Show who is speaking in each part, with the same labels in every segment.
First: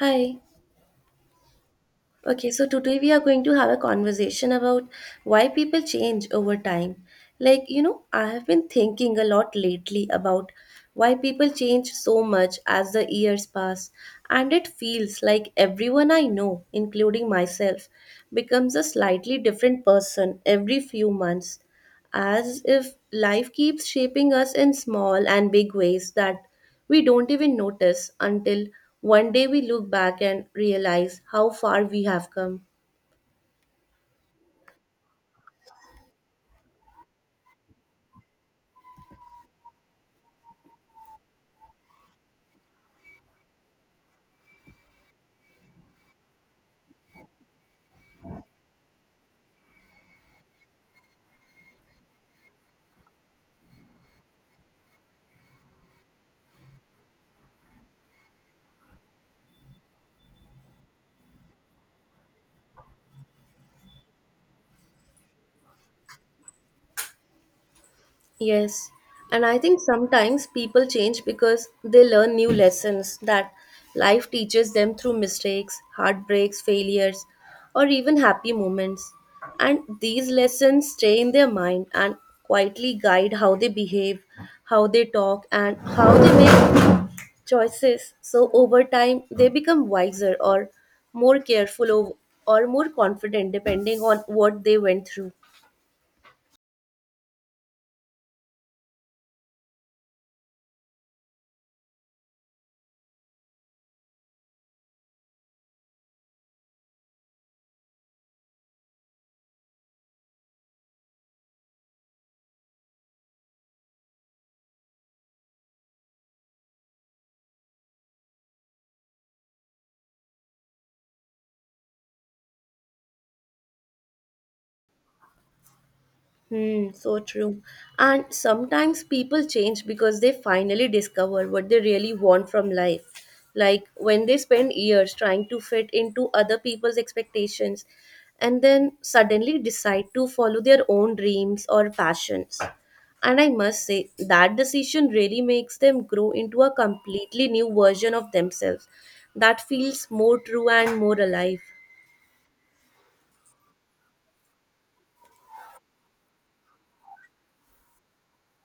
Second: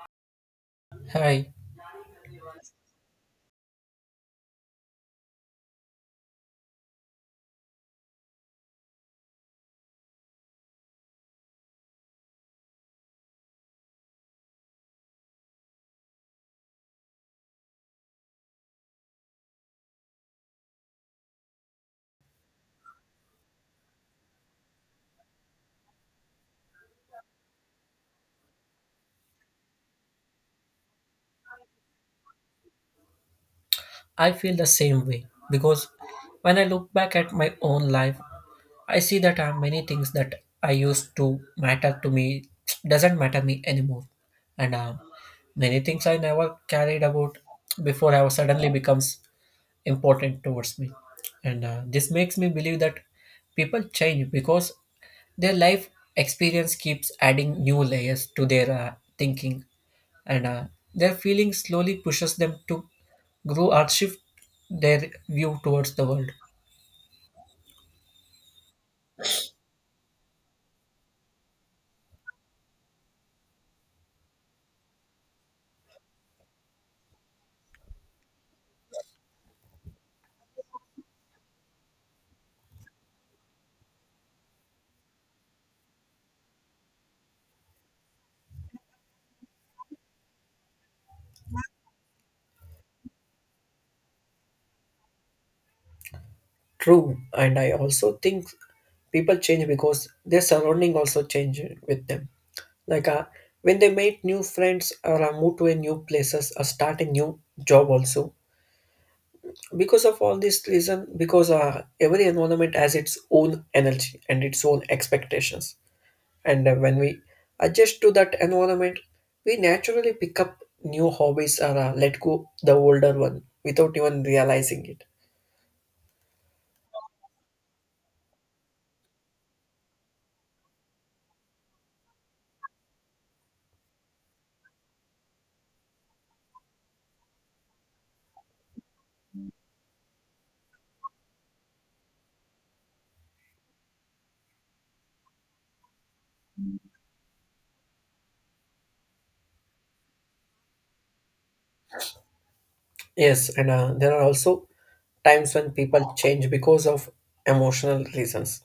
Speaker 1: Hi.
Speaker 2: Hi,
Speaker 1: Okay, so today we are going to have a conversation about why people change over time. Like, you know, I have been thinking a lot lately about why people change so much as the years pass, and it feels like everyone I know, including myself, becomes a slightly different person every few months as if life keeps shaping us in small and big ways that we don't even notice until one day we look back and realize how far we have come.
Speaker 2: I feel the same way because when I look back at my own life, I see that many things that I used to matter to me doesn't matter me anymore, and many things I never carried about before have suddenly becomes important towards me, and this makes me believe that people change because their life experience keeps adding new layers to their thinking, and their feeling slowly pushes them to grow or shift their view towards the world.
Speaker 1: Yes, and I think sometimes people change because they learn new lessons that life teaches them through mistakes, heartbreaks, failures, or even happy moments. And these lessons stay in their mind and quietly guide how they behave, how they talk, and how they make choices. So over time, they become wiser or more careful or more confident depending on what they went through.
Speaker 2: True, and I also think people change because their surrounding also change with them. Like when they meet new friends or move to a new places or start a new job also, because of all this reason because every environment has its own energy and its own expectations, and when we adjust to that environment we naturally pick up new hobbies or let go the older one without even realizing it.
Speaker 1: Hmm, so true. And sometimes people change because they finally discover what they really want from life. Like when they spend years trying to fit into other people's expectations and then suddenly decide to follow their own dreams or passions. And I must say, that decision really makes them grow into a completely new version of themselves that feels more true and more alive.
Speaker 2: Yes, and there are also times when people change because of emotional reasons,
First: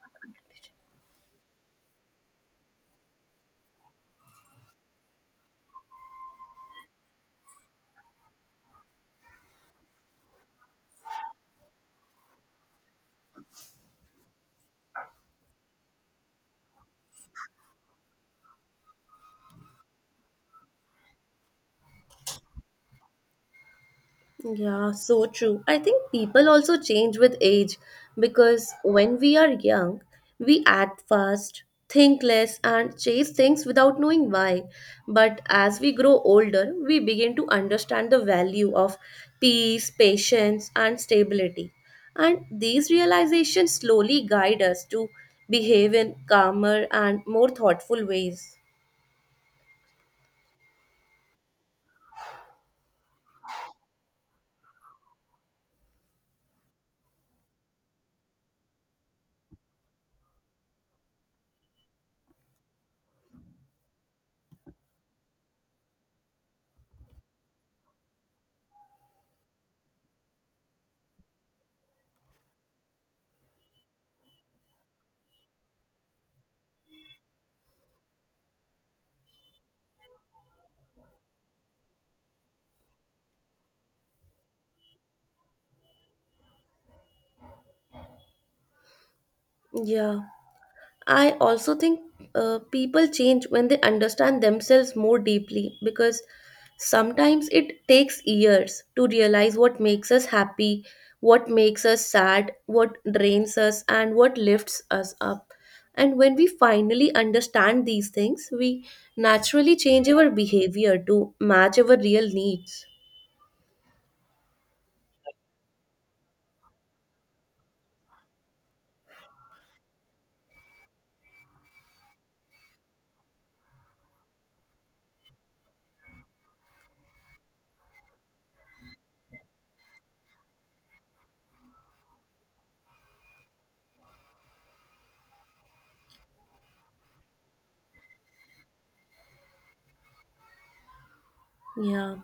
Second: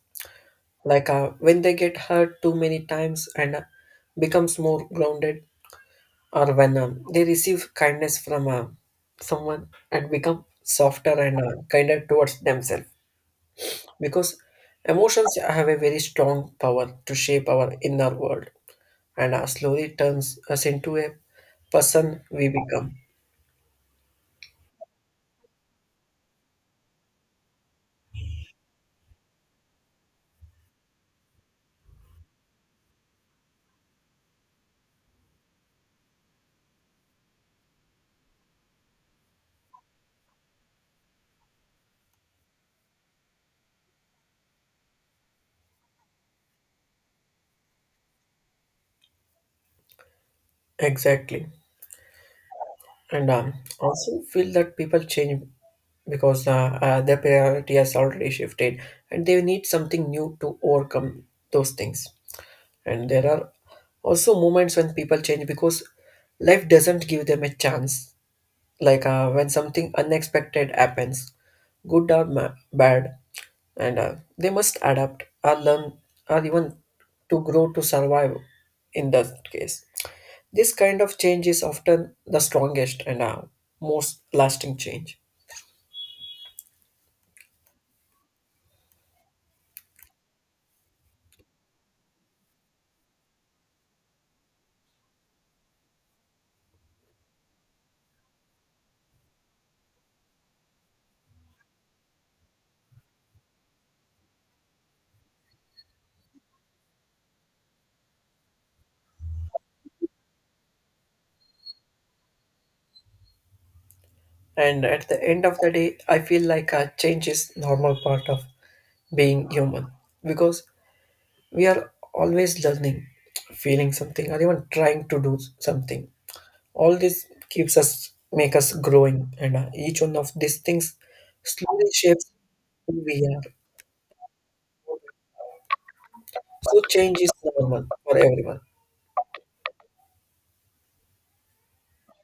Speaker 2: like when they get hurt too many times and becomes more grounded, or when they receive kindness from someone and become softer and kinder towards themselves, because emotions have a very strong power to shape our inner world and slowly turns us into a person we become.
Speaker 1: Yeah, so true. I think people also change with age because when we are young, we act fast, think less, and chase things without knowing why. But as we grow older, we begin to understand the value of peace, patience, and stability. And these realizations slowly guide us to behave in calmer and more thoughtful ways.
Speaker 2: Exactly, and also feel that people change because their priority has already shifted and they need something new to overcome those things. And there are also moments when people change because life doesn't give them a chance, like when something unexpected happens, good or bad, and they must adapt or learn or even to grow to survive. In that case, this kind of change is often the strongest and most lasting change.
Speaker 1: Yeah. I also think people change when they understand themselves more deeply because sometimes it takes years to realize what makes us happy, what makes us sad, what drains us, and what lifts us up. And when we finally understand these things, we naturally change our behavior to match our real needs.
Speaker 2: And at the end of the day I feel like a change is normal part of being human, because we are always learning, feeling something, or even trying to do something. All this keeps us, make us growing, and each one of these things slowly shapes who we are. So change is normal for everyone.
Speaker 1: Yeah.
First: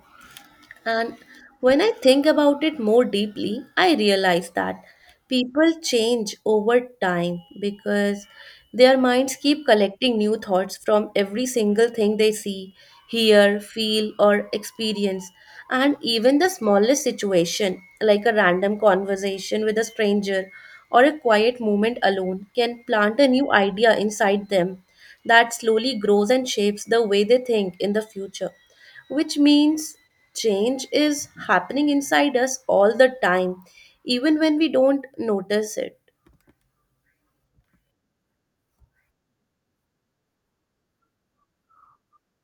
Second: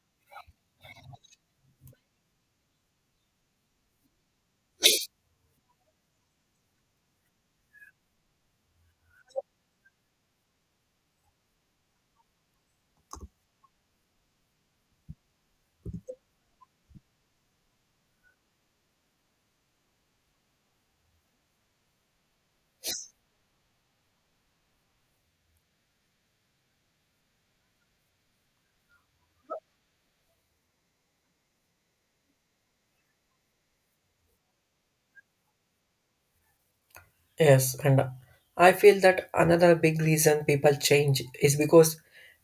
Speaker 1: And when I think about it more deeply, I realize that people change over time because their minds keep collecting new thoughts from every single thing they see, hear, feel, or experience. And even the smallest situation, like a random conversation with a stranger or a quiet moment alone, can plant a new idea inside them that slowly grows and shapes the way they think in the future, which means change is happening inside us all the time, even when we don't notice it.
Speaker 2: Yes, and I feel that another big reason people change is because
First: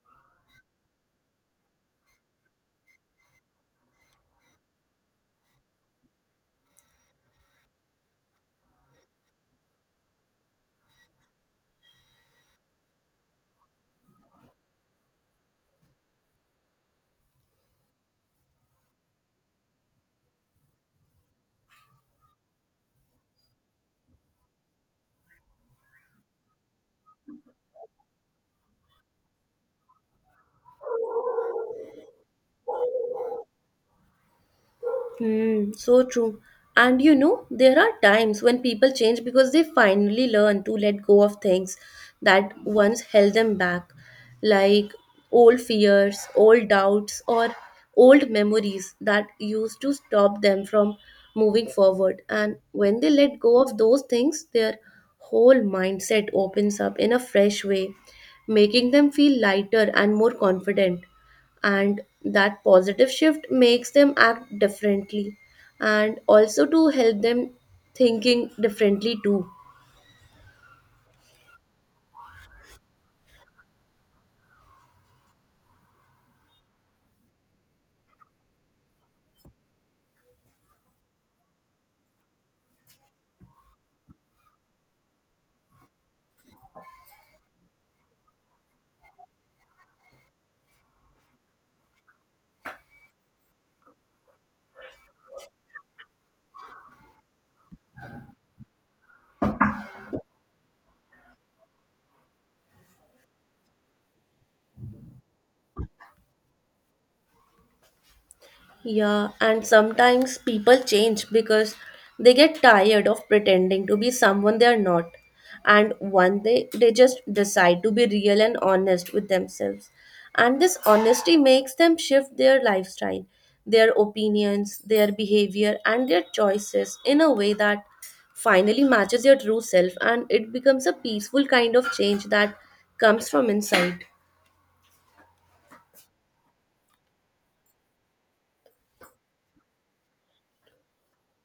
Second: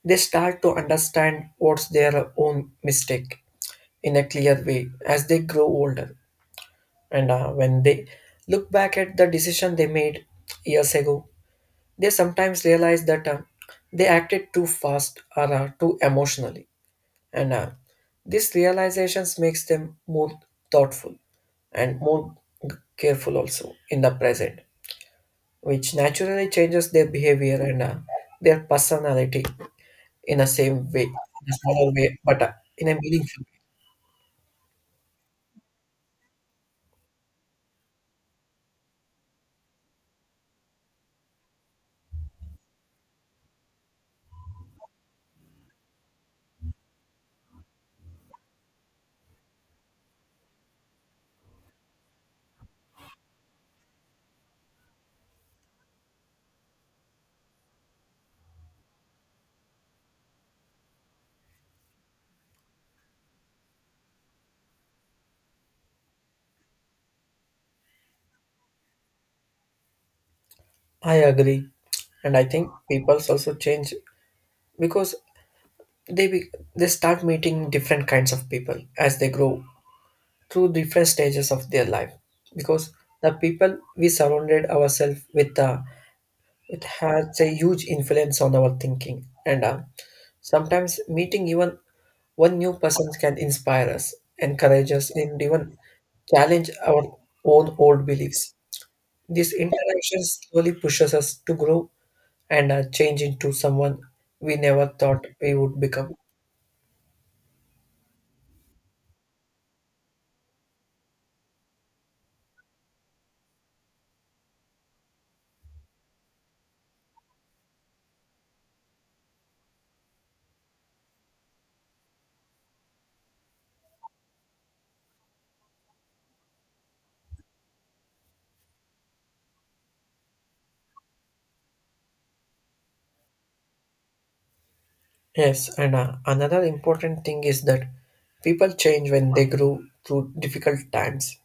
Speaker 2: they start to understand what's their own mistake in a clear way as they grow older, and when they look back at the decision they made years ago, they sometimes realize that they acted too fast or too emotionally, and these realizations makes them more thoughtful and more careful also in the present, which naturally changes their behavior and their personality in the same way, in a smaller way, but in a meaningful way.
Speaker 1: Hmm, so true. And you know, there are times when people change because they finally learn to let go of things that once held them back, like old fears, old doubts, or old memories that used to stop them from moving forward. And when they let go of those things, their whole mindset opens up in a fresh way, making them feel lighter and more confident, and that positive shift makes them act differently and also to help them thinking differently too.
Speaker 2: I agree, and I think people's also change because they be, they start meeting different kinds of people as they grow through different stages of their life, because the people we surrounded ourselves with it has a huge influence on our thinking, and sometimes meeting even one new person can inspire us, encourage us, and even challenge our own old beliefs. This interaction slowly pushes us to grow and change into someone we never thought we would become.
Speaker 1: Yeah, and sometimes people change because they get tired of pretending to be someone they are not. And one day they just decide to be real and honest with themselves. And this honesty makes them shift their lifestyle, their opinions, their behavior, and their choices in a way that finally matches your true self. And it becomes a peaceful kind of change that comes from inside.
Speaker 2: Yes, and another important thing is that people change when they grow through difficult times,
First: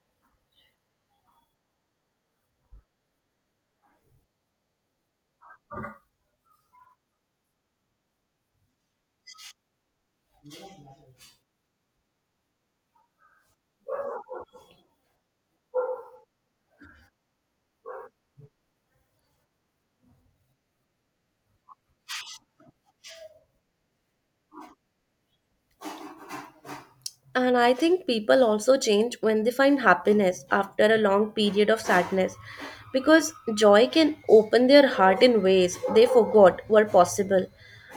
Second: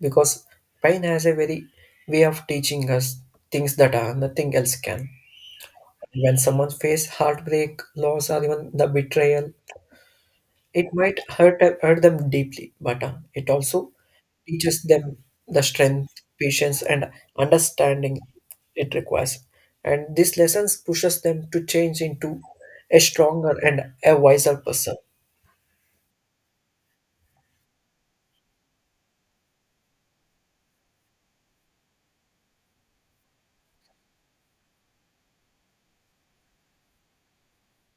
Speaker 2: because pain has a very way of teaching us things that are nothing else can. When someone faces heartbreak, loss, or even the betrayal, it might hurt them deeply, but it also teaches them the strength, patience, and understanding it requires. And these lessons pushes them to change into a stronger and a wiser person.
Speaker 1: And I think people also change when they find happiness after a long period of sadness because joy can open their heart in ways they forgot were possible.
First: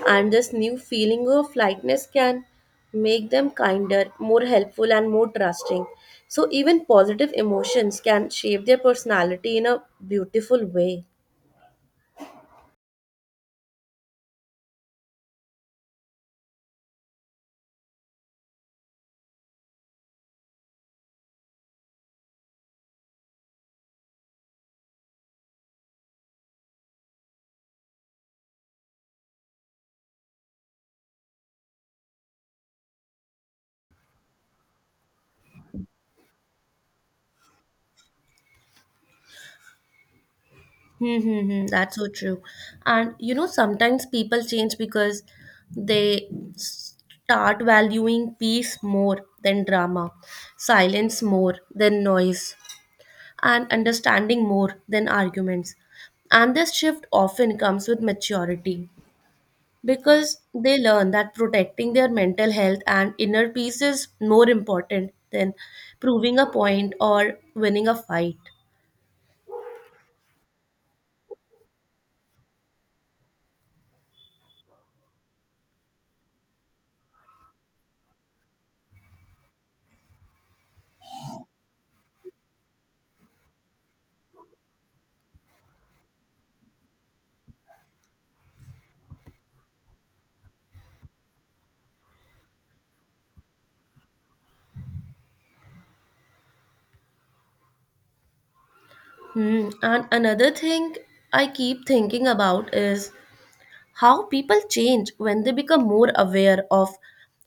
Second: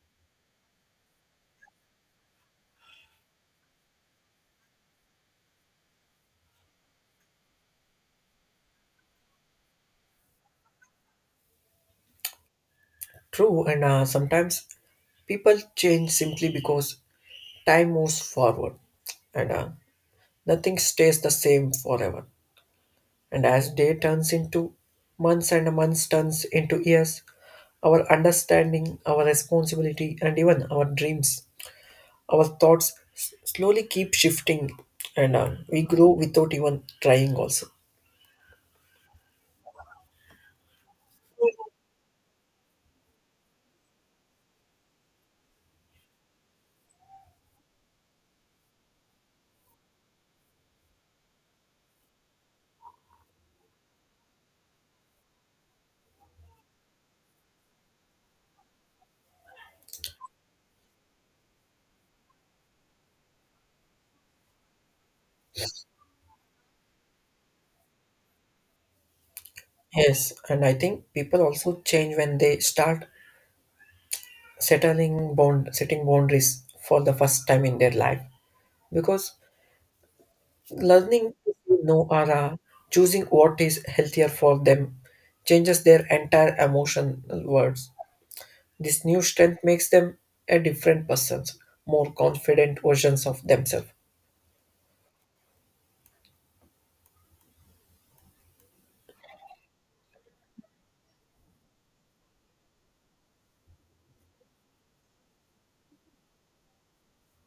Speaker 1: And this new feeling of lightness can make them kinder, more helpful, and more trusting. So, even positive emotions can shape their personality in a beautiful way.
Speaker 2: True, and sometimes people change simply because time moves forward and nothing stays the same forever. And as day turns into months and months turns into years, our understanding, our responsibility, and even our dreams, our thoughts slowly keep shifting, and we grow without even trying, also.
Speaker 1: Hmm, hmm, hmm. That's so true. And you know, sometimes people change because they start valuing peace more than drama, silence more than noise, and understanding more than arguments. And this shift often comes with maturity because they learn that protecting their mental health and inner peace is more important than proving a point or winning a fight.
Speaker 2: Yes, and I think people also change when they start settling bound setting boundaries for the first time in their life, because learning to say no or choosing what is healthier for them changes their entire emotional worlds. This new strength makes them a different person, more confident versions of themselves.
Speaker 1: Hmm. And another thing I keep thinking about is how people change when they become more aware of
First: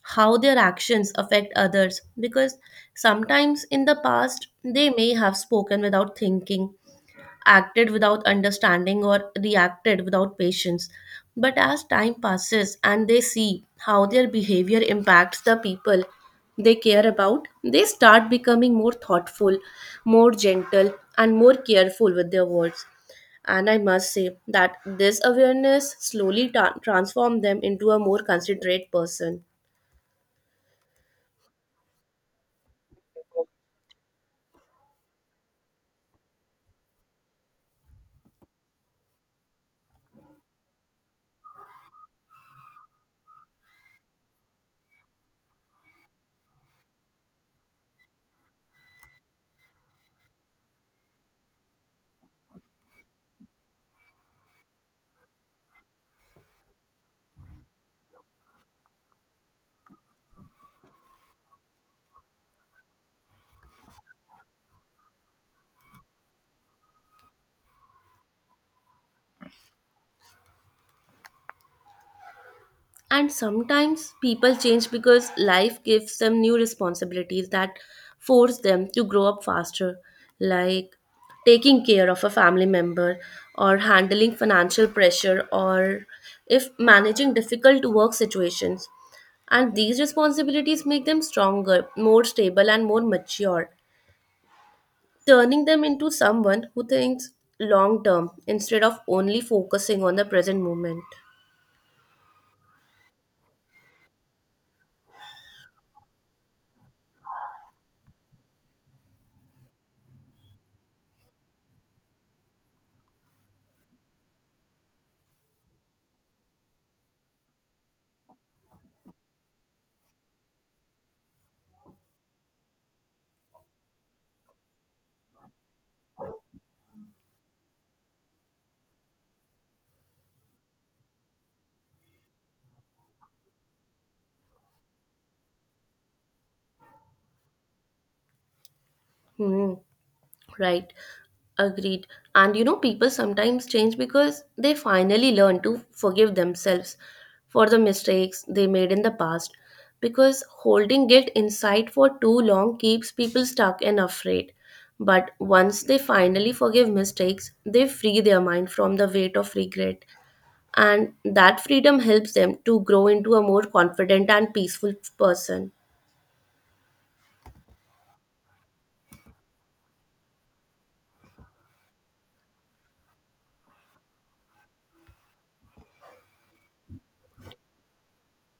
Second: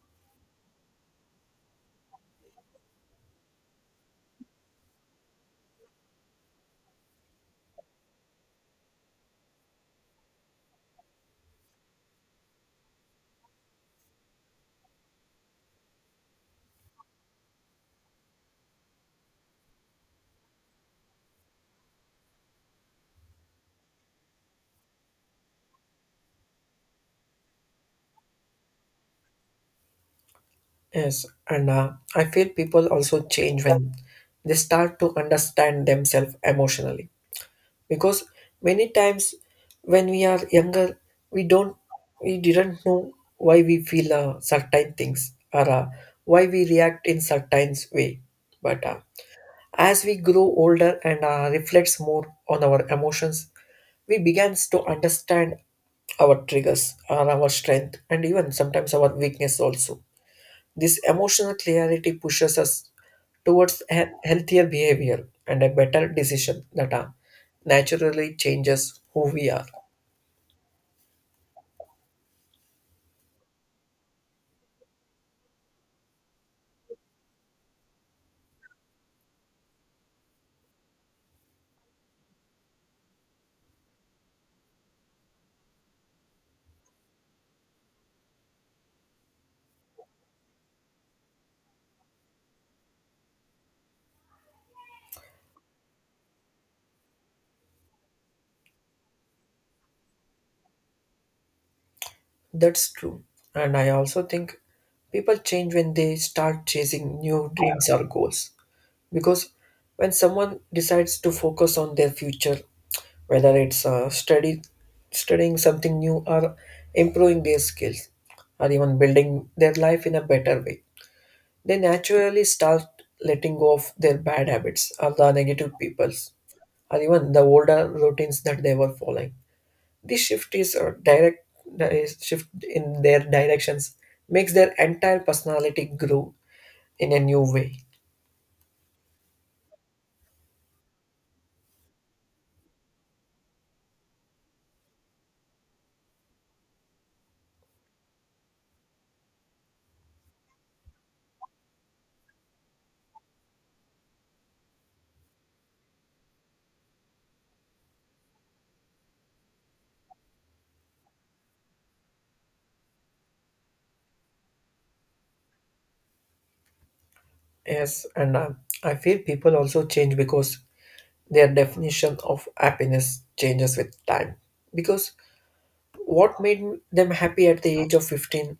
Speaker 1: how their actions affect others. Because sometimes in the past, they may have spoken without thinking, acted without understanding, or reacted without patience. But as time passes and they see how their behavior impacts the people they care about, they start becoming more thoughtful, more gentle, and more careful with their words. And I must say that this awareness slowly transforms them into a more considerate person.
Speaker 2: Yes, and I feel people also change when they start to understand themselves emotionally, because many times when we are younger we don't we didn't know why we feel certain things or why we react in certain way. But as we grow older and reflects more on our emotions, we begins to understand our triggers or our strength, and even sometimes our weakness also. This emotional clarity pushes us towards a healthier behavior and a better decision that are naturally changes who we are.
Speaker 1: And sometimes people change because life gives them new responsibilities that force them to grow up faster, like taking care of a family member, or handling financial pressure, or if managing difficult work situations. And these responsibilities make them stronger, more stable, and more mature, turning them into someone who thinks long term instead of only focusing on the present moment.
Speaker 2: That's true. And I also think people change when they start chasing new dreams or goals. Because when someone decides to focus on their future, whether it's studying something new or improving their skills or even building their life in a better way, they naturally start letting go of their bad habits or the negative peoples or even the older routines that they were following. This shift is a direct is shift in their directions makes their entire personality grow in a new way.
Speaker 1: Hmm. Right, agreed. And you know, people sometimes change because they finally learn to forgive themselves for the mistakes they made in the past. Because holding guilt inside for too long keeps people stuck and afraid. But once they finally forgive mistakes, they free their mind from the weight of regret. And that freedom helps them to grow into a more confident and peaceful person.
Speaker 2: Yes, and I feel people also change because their definition of happiness changes with time. Because what made them happy at the age of 15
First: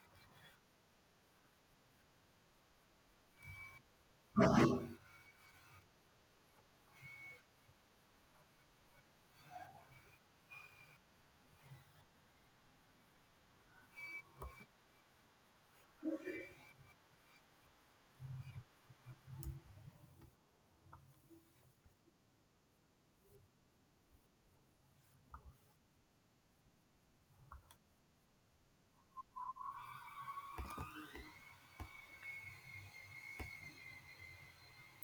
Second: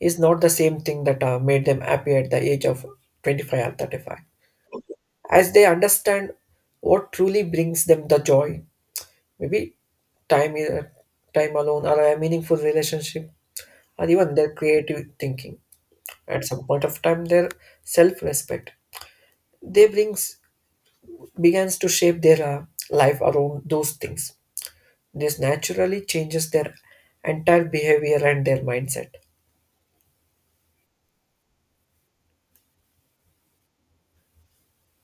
Speaker 2: is not the same thing that made them happy at the age of 25 or 35, as they understand what truly brings them the joy. Maybe time, time alone, or a meaningful relationship, or even their creative thinking. At some point of time, their self-respect they brings begins to shape their life around those things. This naturally changes their entire behavior and their mindset.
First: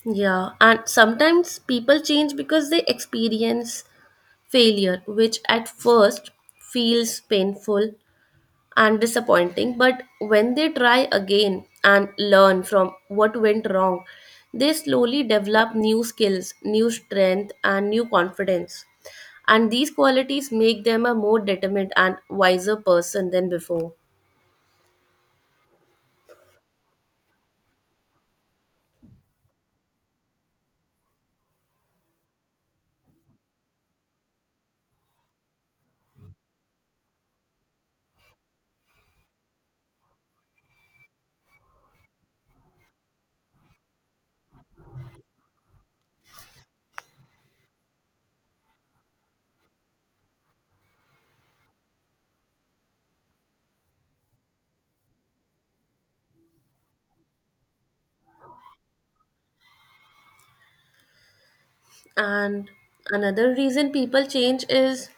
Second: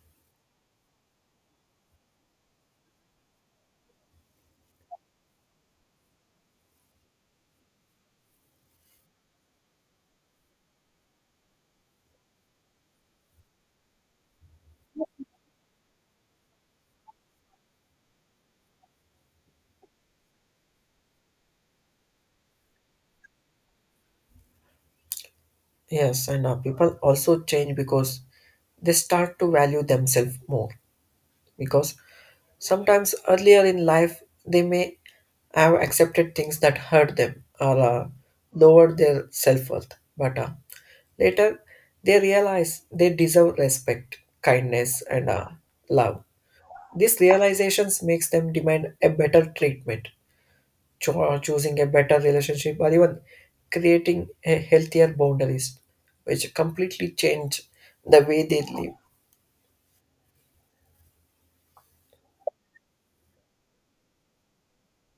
Speaker 1: Yeah, and sometimes people change because they experience failure, which at first feels painful and disappointing, but when they try again and learn from what went wrong, they slowly develop new skills, new strength, and new confidence. And these qualities make them a more determined and wiser person than before.
Speaker 2: Yes, and people also change because they start to value themselves more, because sometimes earlier in life, they may have accepted things that hurt them or lowered their self worth, but later they realize they deserve respect, kindness, and love. These realizations makes them demand a better treatment, choosing a better relationship, or even creating a healthier boundaries, which completely change the way they live.
Speaker 1: And another reason people change is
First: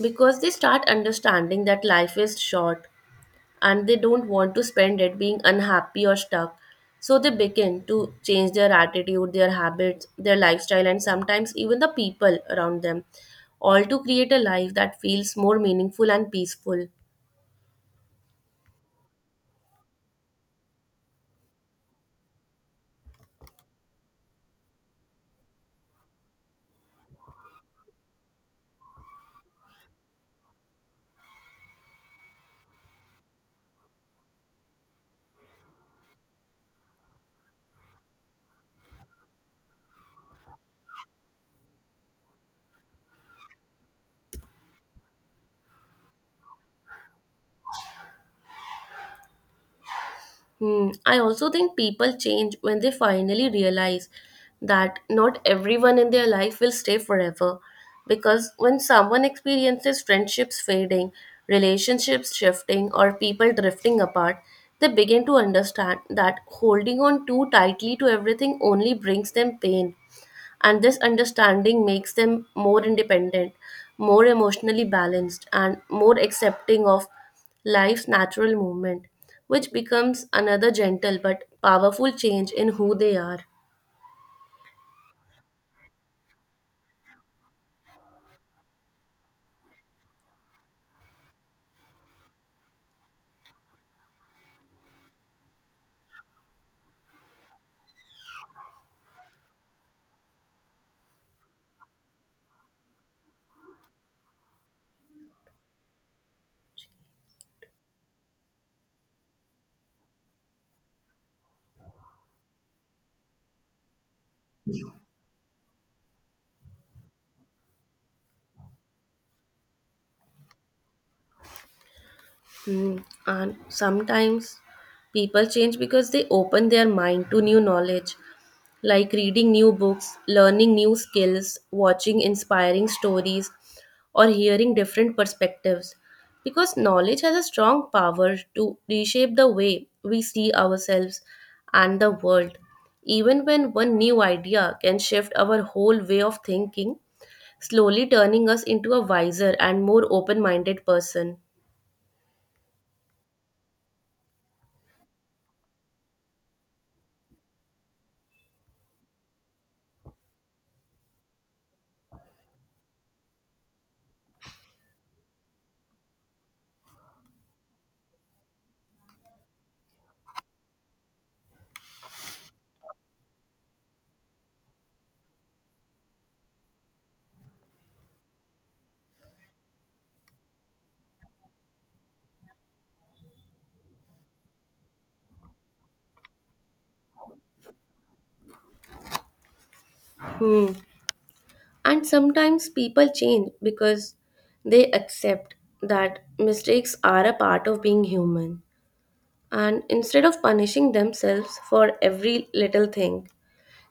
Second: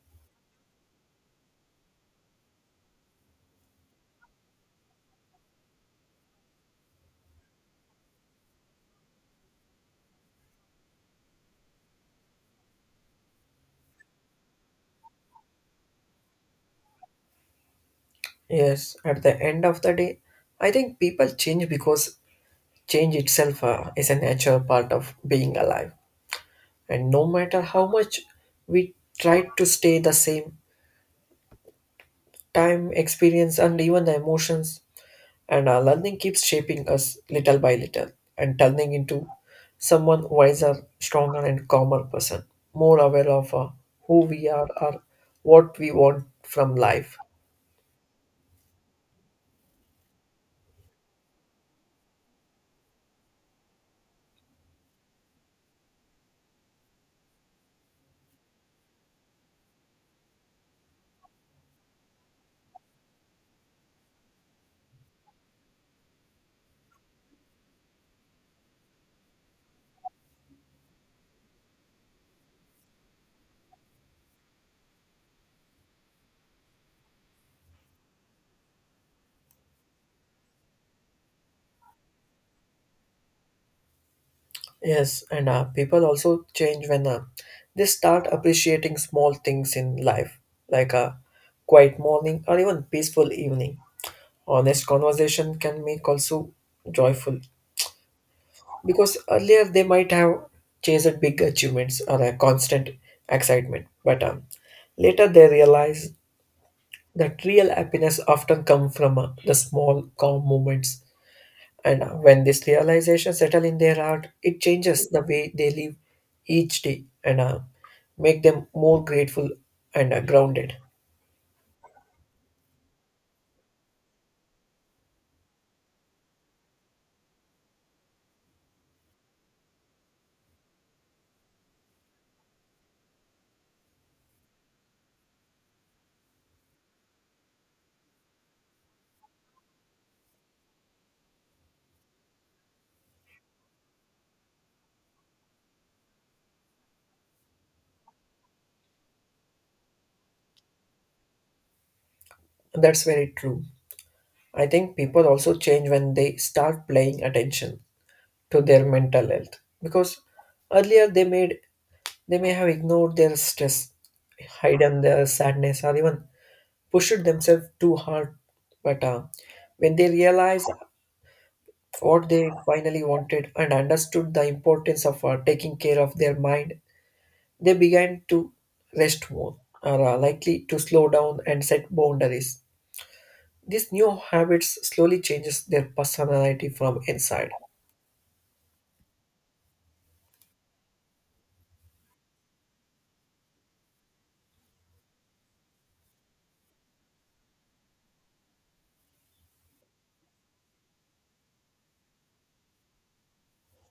Speaker 1: because they start understanding that life is short and they don't want to spend it being unhappy or stuck. So they begin to change their attitude, their habits, their lifestyle, and sometimes even the people around them, all to create a life that feels more meaningful and peaceful.
Speaker 2: Yes, at the end of the day, I think people change because change itself is a natural part of being alive. And no matter how much we try to stay the same, time, experience, and even the emotions and our learning keeps shaping us little by little and turning into someone wiser, stronger, and calmer person, more aware of who we are or what we want from life.
Speaker 1: Hmm. I also think people change when they finally realize that not everyone in their life will stay forever. Because when someone experiences friendships fading, relationships shifting, or people drifting apart, they begin to understand that holding on too tightly to everything only brings them pain. And this understanding makes them more independent, more emotionally balanced, and more accepting of life's natural movement, which becomes another gentle but powerful change in who they are.
Speaker 2: Yes, and people also change when they start appreciating small things in life, like a quiet morning or even peaceful evening. Honest conversation can make also joyful, because earlier they might have chased big achievements or a constant excitement, but later they realize that real happiness often come from the small calm moments, and when this realization settle in their heart, it changes the way they live each day, and make them more grateful and grounded.
Speaker 1: Hmm. And sometimes people change because they open their mind to new knowledge, like reading new books, learning new skills, watching inspiring stories, or hearing different perspectives. Because knowledge has a strong power to reshape the way we see ourselves and the world. Even when one new idea can shift our whole way of thinking, slowly turning us into a wiser and more open minded person.
Speaker 2: That's very true. I think people also change when they start paying attention to their mental health, because earlier they may have ignored their stress, hidden their sadness, or even pushed themselves too hard. But when they realize what they finally wanted and understood the importance of taking care of their mind, they began to rest more, are likely to slow down and set boundaries. These new habits slowly changes their personality from inside.
Speaker 1: Hmm. And sometimes people change because they accept that mistakes are a part of being human. And instead of punishing themselves for every little thing,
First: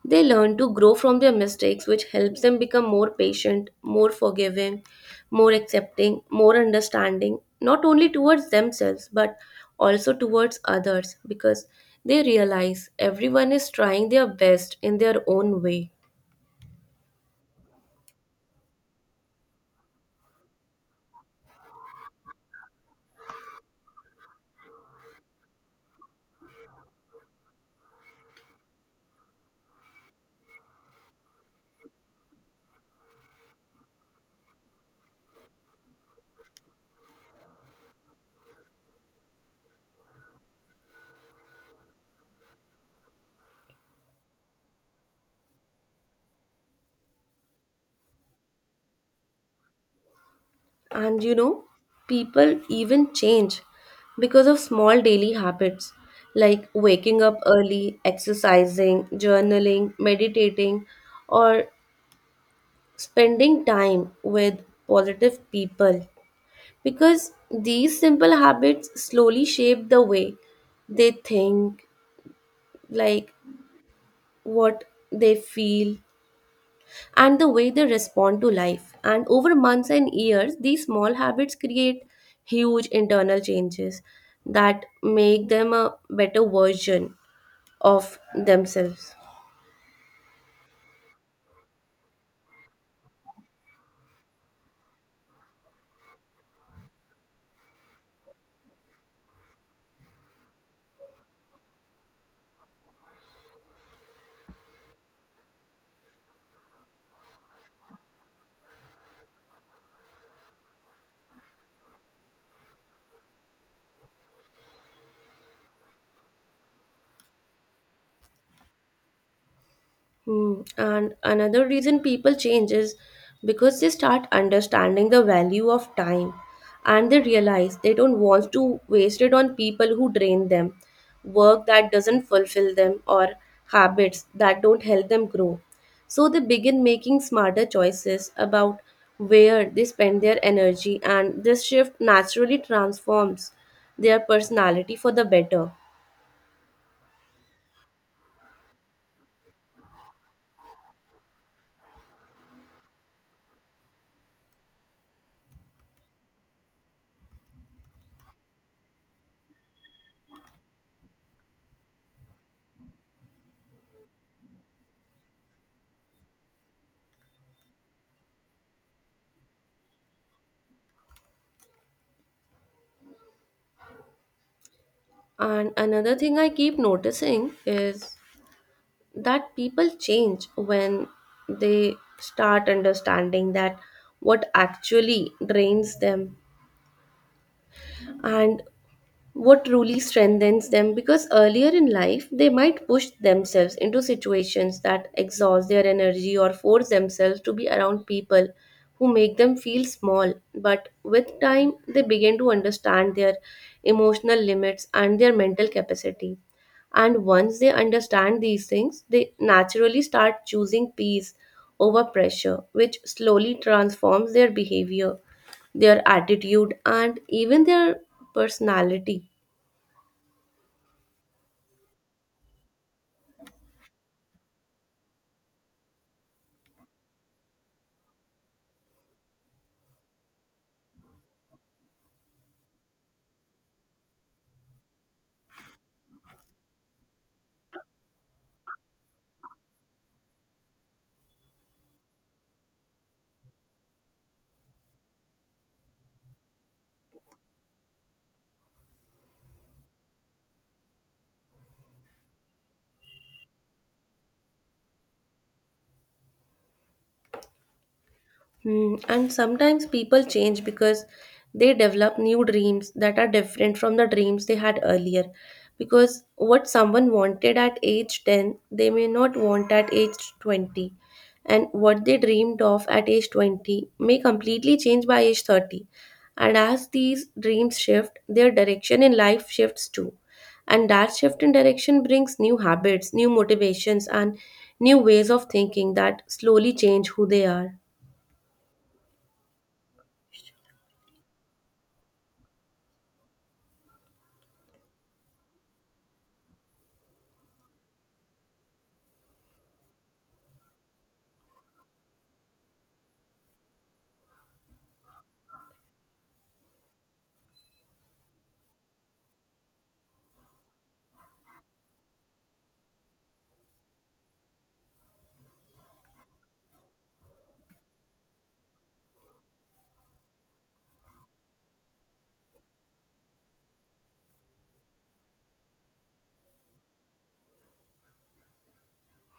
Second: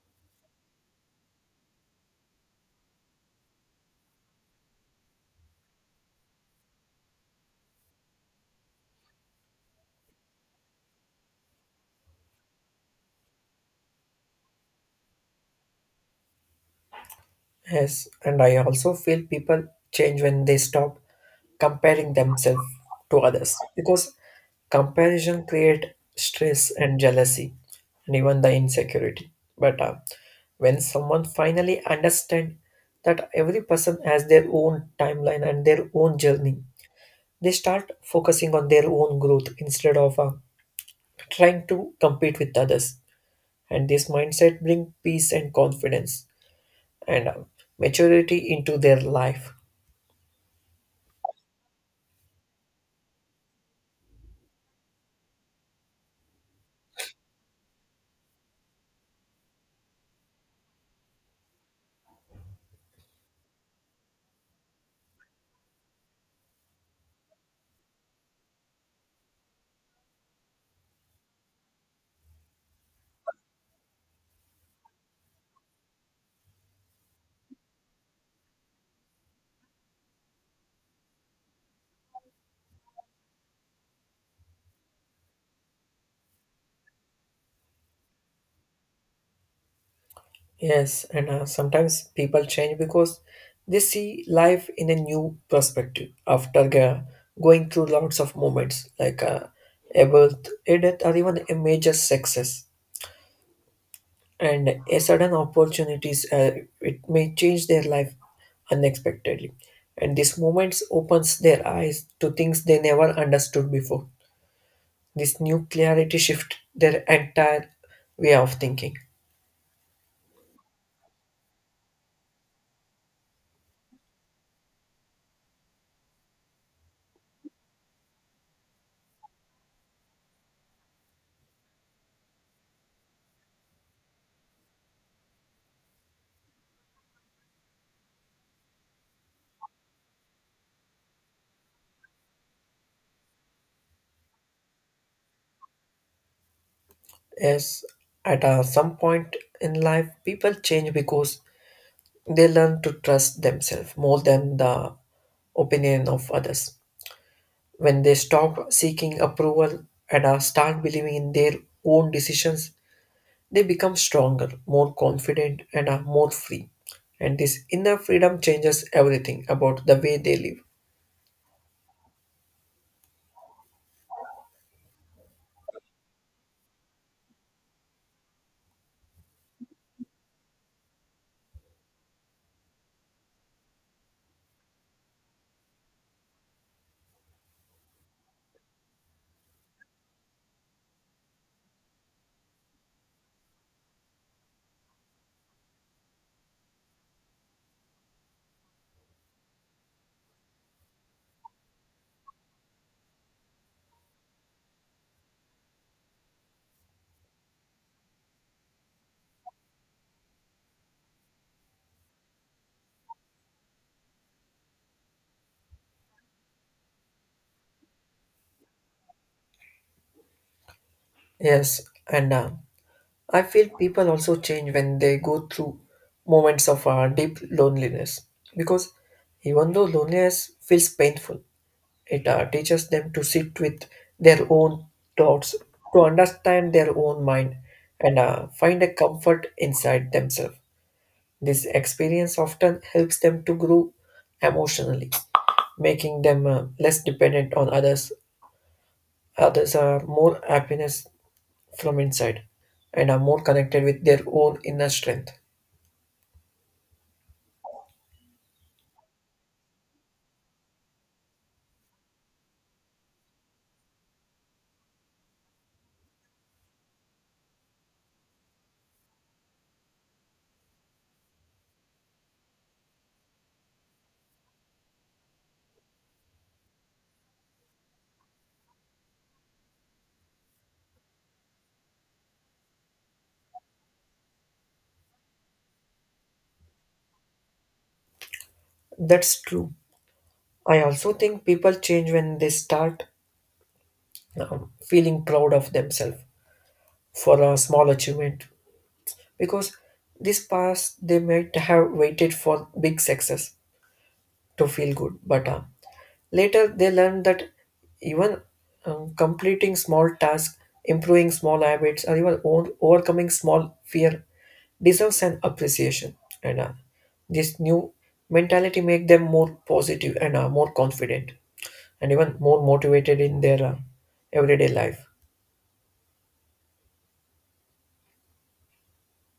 Speaker 1: they learn to grow from their mistakes, which helps them become more patient, more forgiving, more accepting, more understanding, not only towards themselves, but also towards others, because they realize everyone is trying their best in their own way.
Speaker 2: Yes, and I also feel people change when they stop comparing themselves to others, because comparison creates stress and jealousy and even the insecurity. But when someone finally understands that every person has their own timeline and their own journey, they start focusing on their own growth instead of trying to compete with others. And this mindset brings peace and confidence and maturity into their life.
Speaker 1: And you know, people even change because of small daily habits like waking up early, exercising, journaling, meditating, or spending time with positive people. Because these simple habits slowly shape the way they think, like what they feel, and the way they respond to life. And over months and years, these small habits create huge internal changes that make them a better version of themselves.
Speaker 2: Yes, and sometimes people change because they see life in a new perspective after going through lots of moments like a birth, a death, or even a major success. And a sudden opportunities, it may change their life unexpectedly. And these moments opens their eyes to things they never understood before. This new clarity shift their entire way of thinking.
Speaker 1: Hmm. And another reason people change is because they start understanding the value of time and they realize they don't want to waste it on people who drain them, work that doesn't fulfill them, or habits that don't help them grow. So they begin making smarter choices about where they spend their energy, and this shift naturally transforms their personality for the better.
Speaker 2: Yes, at some point in life, people change because they learn to trust themselves more than the opinion of others. When they stop seeking approval and start believing in their own decisions, they become stronger, more confident, and are more free. And this inner freedom changes everything about the way they live.
Speaker 1: And another thing I keep noticing is that people change when they start understanding that what actually drains them and what truly strengthens them, because earlier in life they might push themselves into situations that exhaust their energy or force themselves to be around people who make them feel small. But with time they begin to understand their emotional limits and their mental capacity, and once they understand these things they naturally start choosing peace over pressure, which slowly transforms their behavior, their attitude, and even their personality.
Speaker 2: Yes, and I feel people also change when they go through moments of deep loneliness because even though loneliness feels painful, it teaches them to sit with their own thoughts, to understand their own mind, and find a comfort inside themselves. This experience often helps them to grow emotionally, making them less dependent on others. Others are more happiness from inside and are more connected with their own inner strength.
Speaker 1: Hmm. And sometimes people change because they develop new dreams that are different from the dreams they had earlier. Because what someone wanted at age 10, they may not want at age 20. And what they dreamed of at age 20 may completely change by age 30. And as these dreams shift, their direction in life shifts too. And that shift in direction brings new habits, new motivations, and new ways of thinking that slowly change who they are.
Speaker 2: That's true. I also think people change when they start feeling proud of themselves for a small achievement because this past they might have waited for big success to feel good, but later they learn that even completing small tasks, improving small habits, or even overcoming small fear deserves an appreciation. And This new mentality make them more positive and more confident, and even more motivated in their everyday life.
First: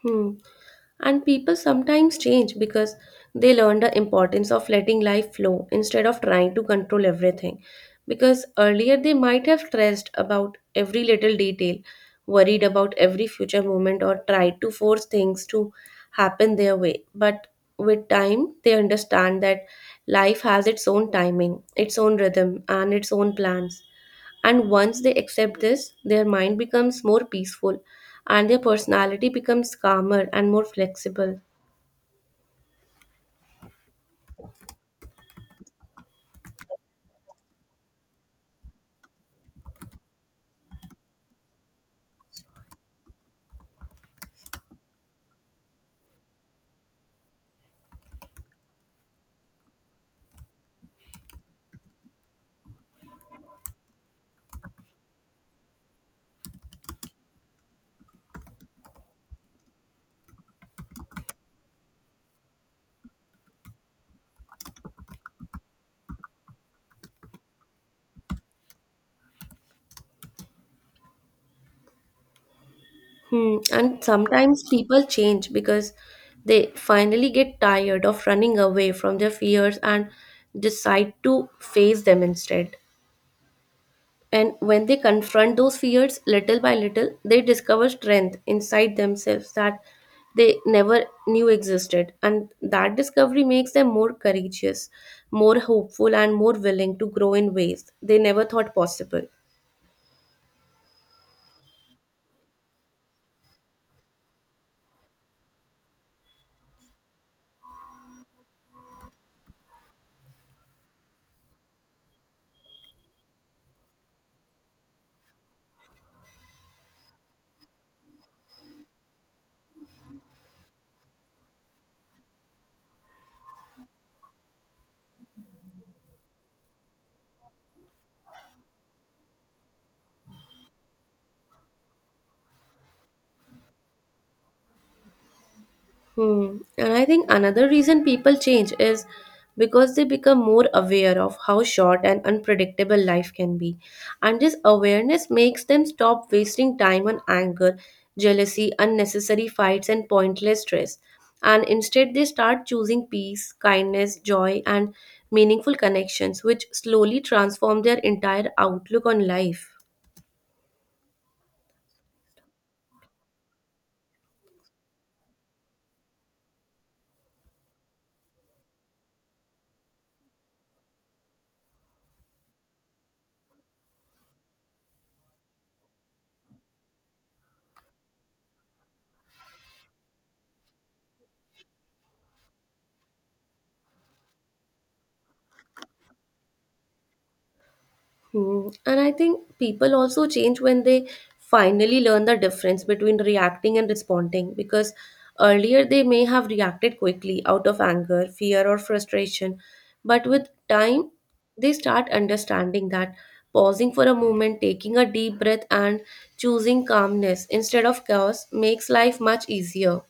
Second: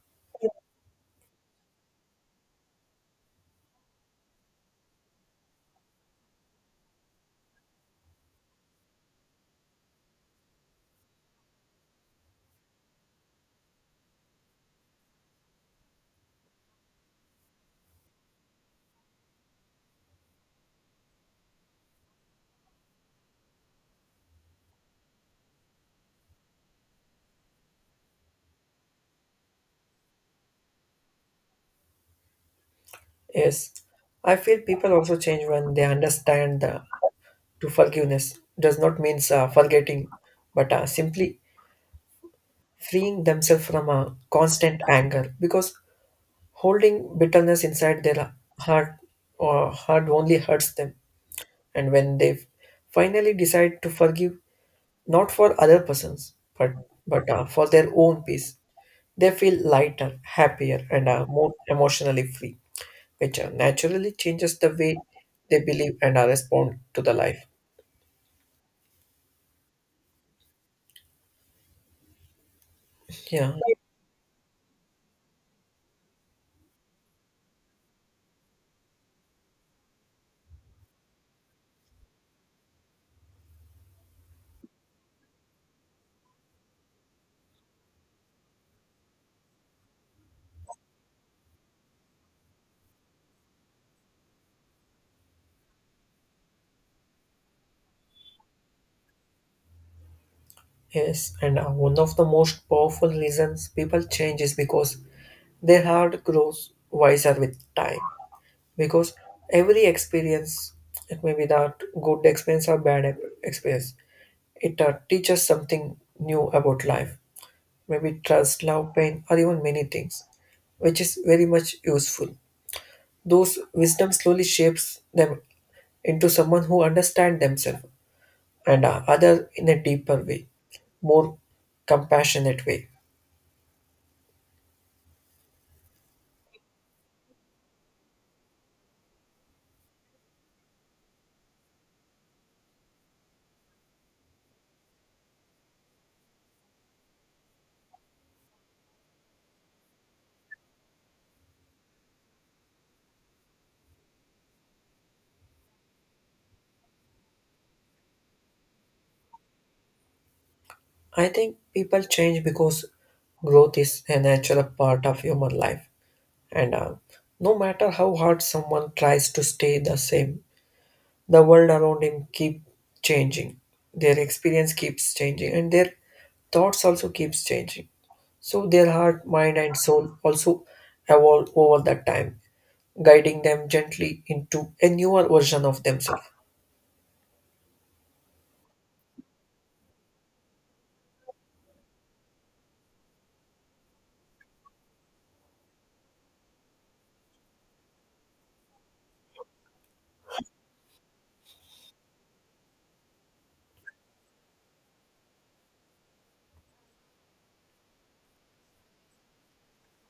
Speaker 1: Hmm. And people sometimes change because they learn the importance of letting life flow instead of trying to control everything. Because earlier they might have stressed about every little detail, worried about every future moment, or tried to force things to happen their way. But with time, they understand that life has its own timing, its own rhythm, and its own plans. And once they accept this, their mind becomes more peaceful and their personality becomes calmer and more flexible.
Speaker 2: Yes, I feel people also change when they understand to forgiveness does not mean forgetting, but simply freeing themselves from a constant anger because holding bitterness inside their heart or heart only hurts them. And when they finally decide to forgive, not for other persons, but for their own peace, they feel lighter, happier, and more emotionally free, which naturally changes the way they believe and are respond to the life. Yeah,
Speaker 1: Hmm. And sometimes people change because they finally get tired of running away from their fears and decide to face them instead. And when they confront those fears little by little, they discover strength inside themselves that they never knew existed. And that discovery makes them more courageous, more hopeful, and more willing to grow in ways they never thought possible.
Speaker 2: yes, and one of the most powerful reasons people change is because their heart grows wiser with time. Because every experience, it may be that good experience or experience, it teaches something new about life. Maybe trust, love, pain, or even many things, which is very much useful. Those wisdom slowly shapes them into someone who understands themselves and other in a deeper way, more compassionate way.
Speaker 1: Hmm. And I think another reason people change is because they become more aware of how short and unpredictable life can be. And this awareness makes them stop wasting time on anger, jealousy, unnecessary fights, and pointless stress. And instead, they start choosing peace, kindness, joy, and meaningful connections, which slowly transform their entire outlook on life.
Speaker 2: I think people change because growth is a natural part of human life, and no matter how hard someone tries to stay the same, the world around him keep changing. Their experience keeps changing, and their thoughts also keeps changing so their heart mind and soul also evolve over that time guiding them gently into a newer version of themselves.
Speaker 1: Hmm. And I think people also change when they finally learn the difference between reacting and responding because earlier they may have reacted quickly out of anger, fear, or frustration. But with time, they start understanding that pausing for a moment, taking a deep breath, and choosing calmness instead of chaos makes life much easier,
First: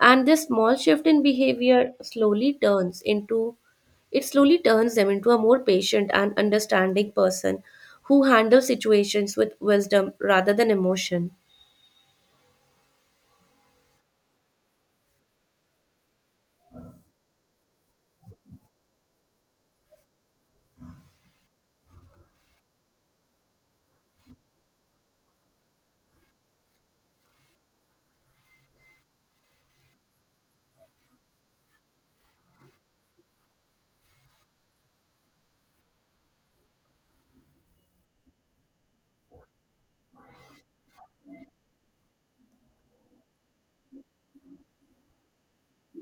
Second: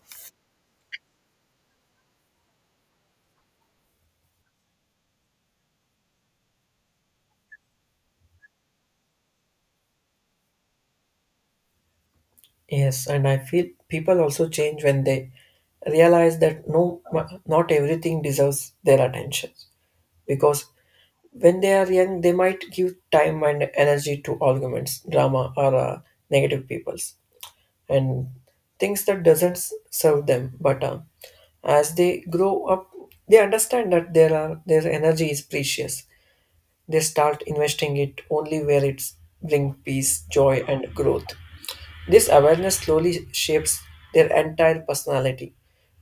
Speaker 1: and this small shift in behavior slowly turns into, it slowly turns them into a more patient and understanding person who handles situations with wisdom rather than emotion.
Speaker 2: Yes, and I feel people also change when they realize that no, not everything deserves their attention. Because when they are young, they might give time and energy to arguments, drama, or negative peoples, and things that doesn't serve them. But as they grow up, they understand that there are their energy is precious, they start investing it only where it's bring peace, joy, and growth. This awareness slowly shapes their entire personality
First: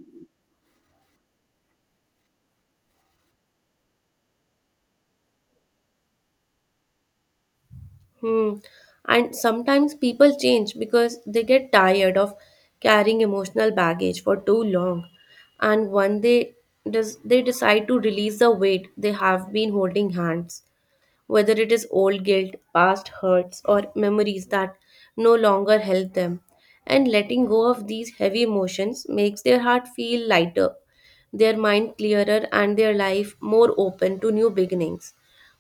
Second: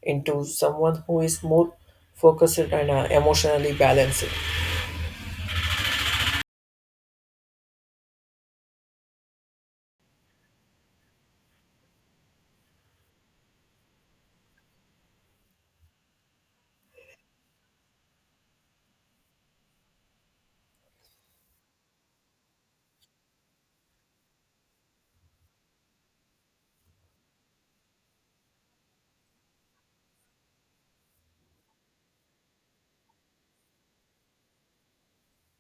Speaker 2: into someone who is more focused and emotionally balanced.
Speaker 1: Hmm. And sometimes people change because they get tired of carrying emotional baggage for too long, and one day they decide to release the weight they have been holding hands, whether it is old guilt, past hurts, or memories that no longer help them. And letting go of these heavy emotions makes their heart feel lighter, their mind clearer, and their life more open to new beginnings,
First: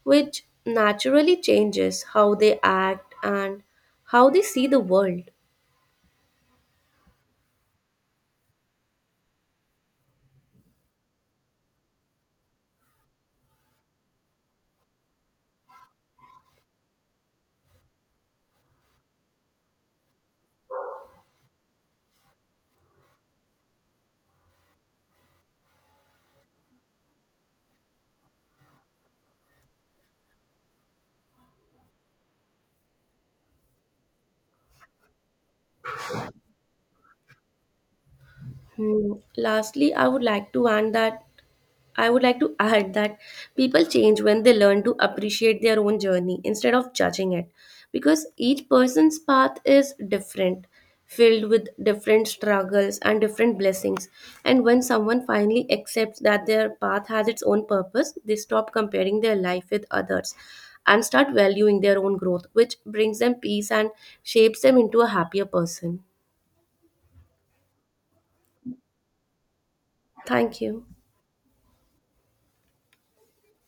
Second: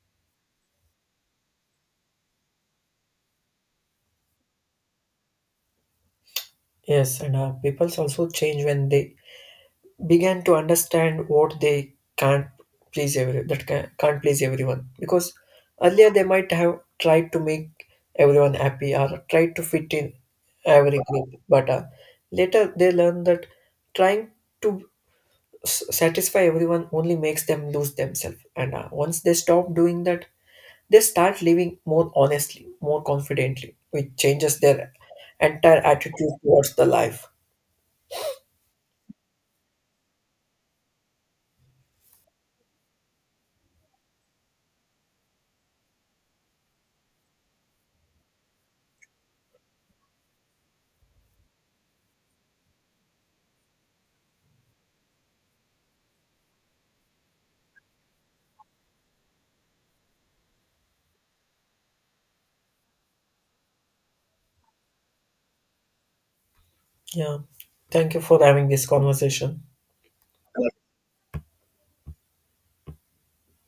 Speaker 1: which naturally changes how they act and how they see the world.
Speaker 2: Yes, and people also change when they began to understand what they can't please can't please everyone because earlier they might have tried to make everyone happy or tried to fit in every group but later they learn that trying to satisfy everyone only makes them lose themselves, and once they stop doing that they start living more honestly, more confidently, which changes their entire attitude towards the life.
Speaker 1: Hmm. Lastly, I would like to add that I would like to add that people change when they learn to appreciate their own journey instead of judging it because each person's path is different, filled with different struggles and different blessings. And when someone finally accepts that their path has its own purpose, they stop comparing their life with others and start valuing their own growth, which brings them peace and shapes them into a happier person.
Speaker 2: Yeah, thank you for having this conversation.
Speaker 1: Thank you.